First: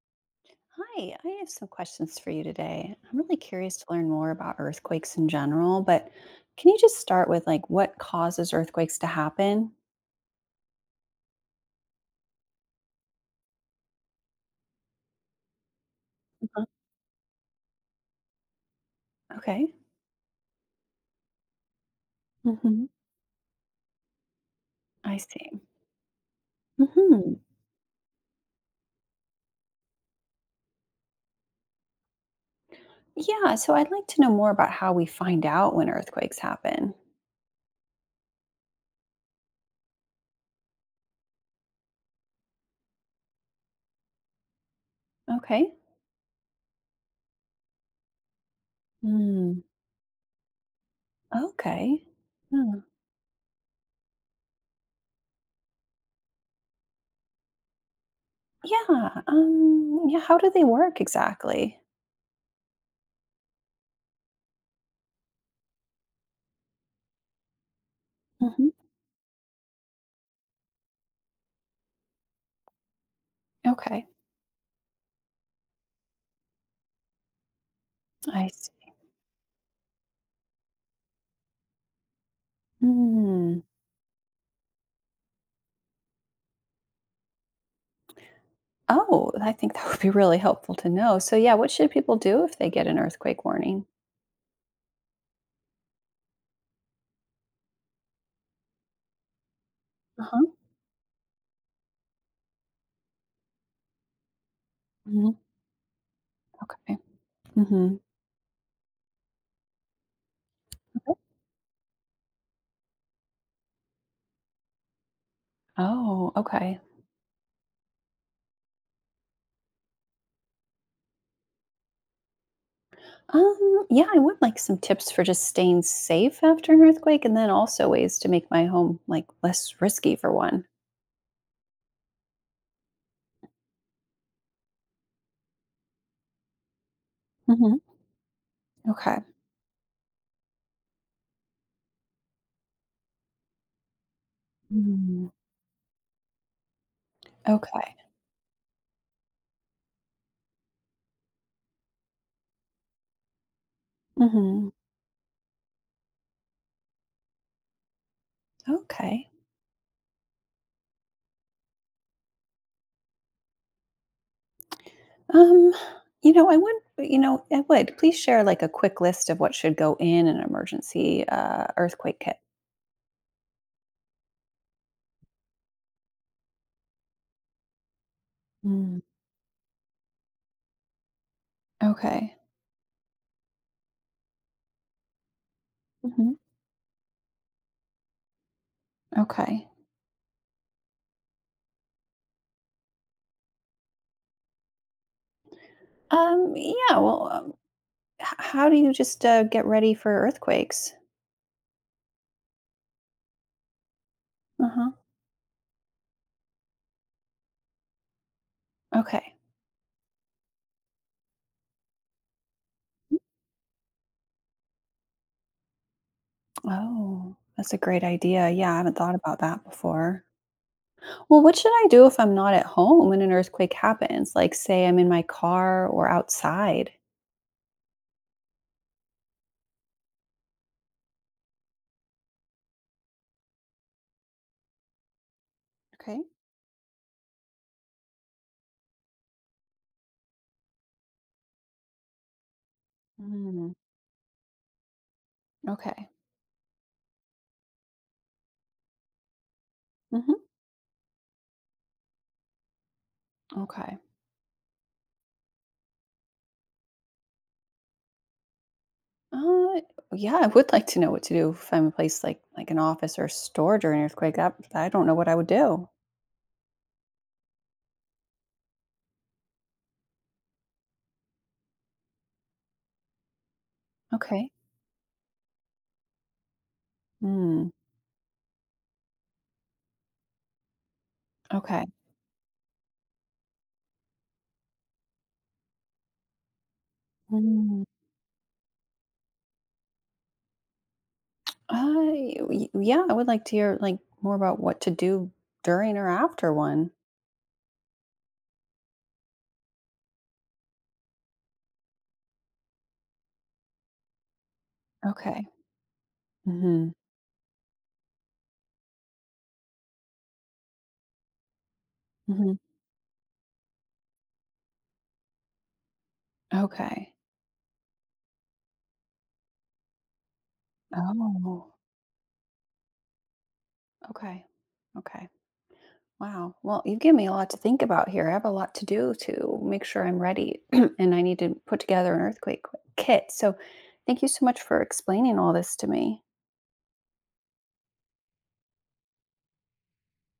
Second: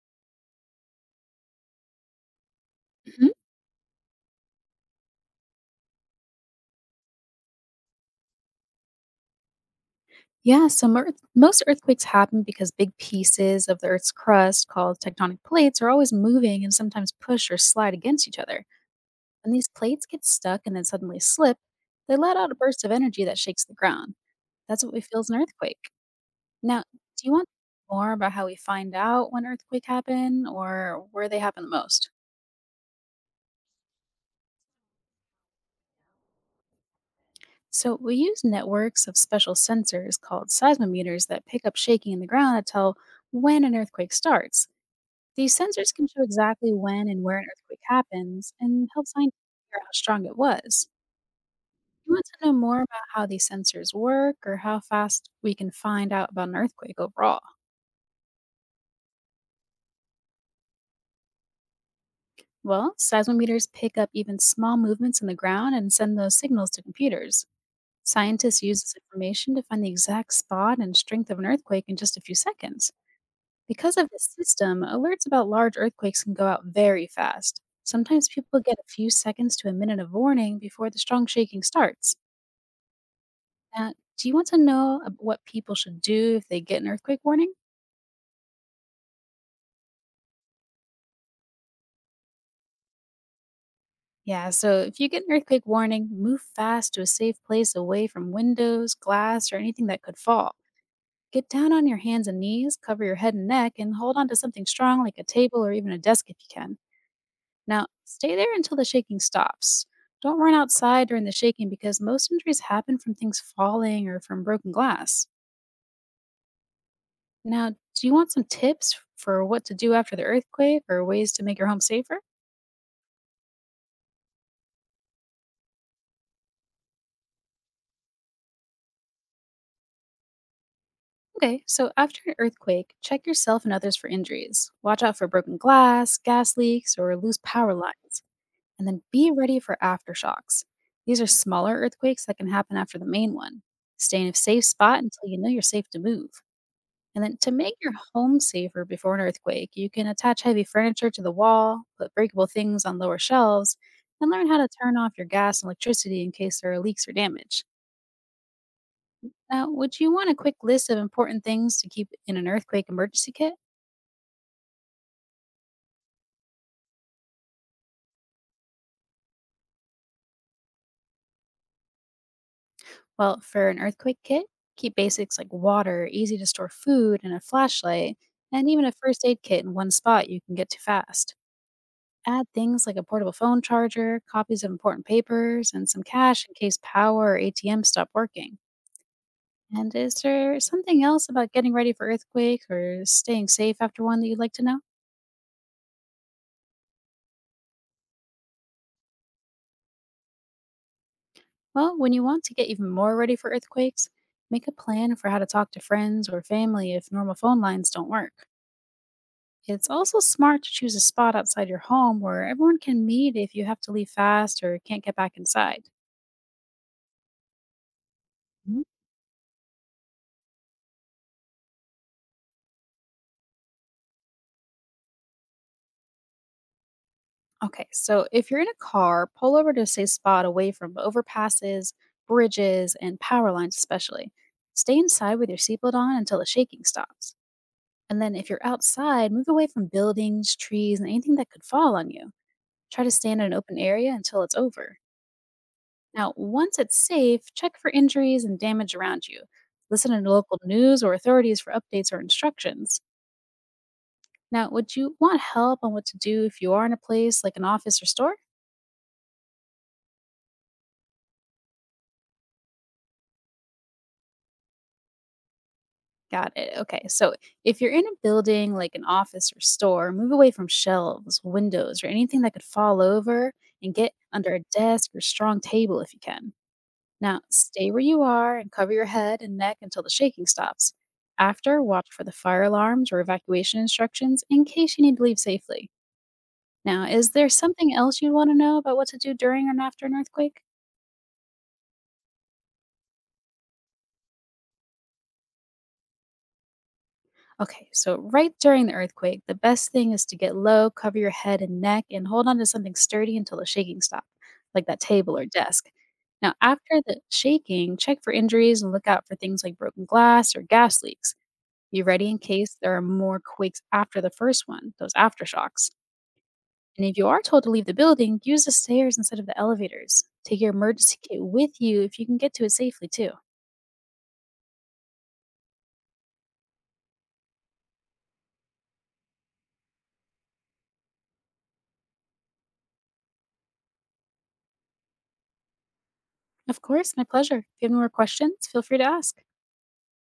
Hi, I have some questions for you today. I'm Mhm. really curious to learn more about earthquakes in general, but can you just start with like what causes earthquakes to happen? Yeah, so most earthquakes happen because big pieces of the Earth's crust, called tectonic plates, are always moving Mhm. and sometimes push or slide against each other. When these Okay. plates get stuck and then suddenly slip, they let out a burst Hmm. of energy that shakes the ground. That's what we I feel as an see. earthquake. Now, do you Hmm. want more about how we find out when earthquakes happen or where they happen the most? Yeah, so I'd like to know more about how we find out when earthquakes happen. So, we use networks of special sensors called seismometers that pick up shaking in the ground to tell when an earthquake starts. These Okay. sensors can show exactly when and where an earthquake happens and help scientists Mm, figure out how strong it was. okay. You want to know more Hmm. about how these sensors work or how fast we can find out about an earthquake overall? Yeah. How do they work exactly? Well, seismometers pick up even small movements in the ground and send those signals to computers. Scientists Hmm. use this information to find the exact spot and strength of an earthquake in just a few seconds. Because Okay. of this system, alerts about large earthquakes can go out very fast. Sometimes I people get a few seconds to a minute of warning before the strong shaking starts. see. Now, do you want to know what people should do if they get an earthquake warning? Oh, I think that would be really helpful to know. So, yeah, what should people do if they get an earthquake warning? Yeah, so if you get an earthquake warning, move fast to a safe place away from windows, glass, or anything that could Uh-huh. fall. Get down on your hands and knees, cover your head and neck, and hold on to something strong like a Hmm. table or even a desk if you can. Okay. Now, Hmm. stay there until the shaking stops. Don't run outside Mhm. during the shaking because most injuries happen from things falling or from broken glass. Oh, okay. Now, do you want some tips for what to do after the earthquake or ways to make your home safer? Yeah, I would like some tips for just staying safe after an earthquake, and then also ways to make my home like less risky for one. Okay, so after an earthquake, check yourself and others for injuries. Watch out for broken glass, gas leaks, or loose power Hmm. lines, and then Okay. be ready for aftershocks. These are smaller earthquakes that can happen after the main one. Stay in a safe spot until Mm, you know you're safe to move. And then to make your okay. home safer before an earthquake, you can attach heavy furniture to the wall, put breakable things on lower shelves, and learn how to Hmm. turn off your gas and electricity in case there are leaks or damage. Okay. Now, would you want a quick list of important things to keep in an earthquake emergency kit? Um, you know, I would, you know, I would. Please share like a quick list of what should go in an emergency earthquake kit. Well, for an earthquake kit, keep basics like water, easy to store food, and a flashlight, and even a Mm. first aid kit in one spot you can get to fast. Okay. Add things like a portable phone charger, copies of important papers, and some Mhm. cash in case power or ATM stop working. Okay. And is there something else about getting ready for earthquakes or staying safe after one that you'd like to know? Well, how do you just get ready for earthquakes? Well, when you want to get even more ready for earthquakes, make a Uh-huh. plan for how to talk to friends or family if normal phone lines don't work. Okay. It's also smart to choose a spot outside your home where everyone can meet if you have to leave fast or can't get back inside. Oh, that's a great idea. Yeah, I Mhm. haven't thought about that before. Well, what should I do if I'm not at home when an earthquake happens? Like, say I'm in my car or outside. Okay, so if you're in a car, pull over to a safe spot away from overpasses, bridges, and power lines, especially. Stay inside with your seatbelt on Okay. until the shaking stops. And then if you're outside, move away from buildings, trees, and anything that could fall on you. Try to stand in an Mm, open area until it's over. okay. Now, once it's safe, check for injuries and damage around you. Listen to Hmm. local news or authorities for updates or instructions. Okay. Now, would you want help on what to do if you are in a place like an office or store? Uh, yeah, I would like to know what to do if I'm in a place like an office or a store during an earthquake. That, I don't know what I would do. Got it. Okay. So, if you're in a building like an office or store, move away from shelves, windows, or anything that could fall over and get Okay. under a desk or strong table if you can. Now, Mm, stay where you are and cover your head and neck until the shaking stops. After, okay. watch for the fire alarms or evacuation instructions in case you need to leave safely. Now, is there Mm, something else you'd want to know about what to do during and after an earthquake? I y Yeah, I would like to hear, like, more about what to do during or after one. Okay, so right during the earthquake, the best thing is to get low, cover your head and neck, and hold on to something sturdy until the shaking stops, like that table Okay. or desk. Now, Mhm. after the shaking, check for injuries and look out for things like broken glass or gas leaks. Be ready in Mhm. case there are more quakes after the first one, those aftershocks. And Okay. if you are told to leave the building, use the stairs instead of the elevators. Take your emergency kit Oh, with you if you can get to it safely, too. okay. Okay. Wow. Well, you've given me a lot to think about here. I have a lot to do to make sure I'm ready, and I need to put together an earthquake kit. So, thank you so much for explaining all this to me. Of course, my pleasure. If you have any more questions, feel free to ask.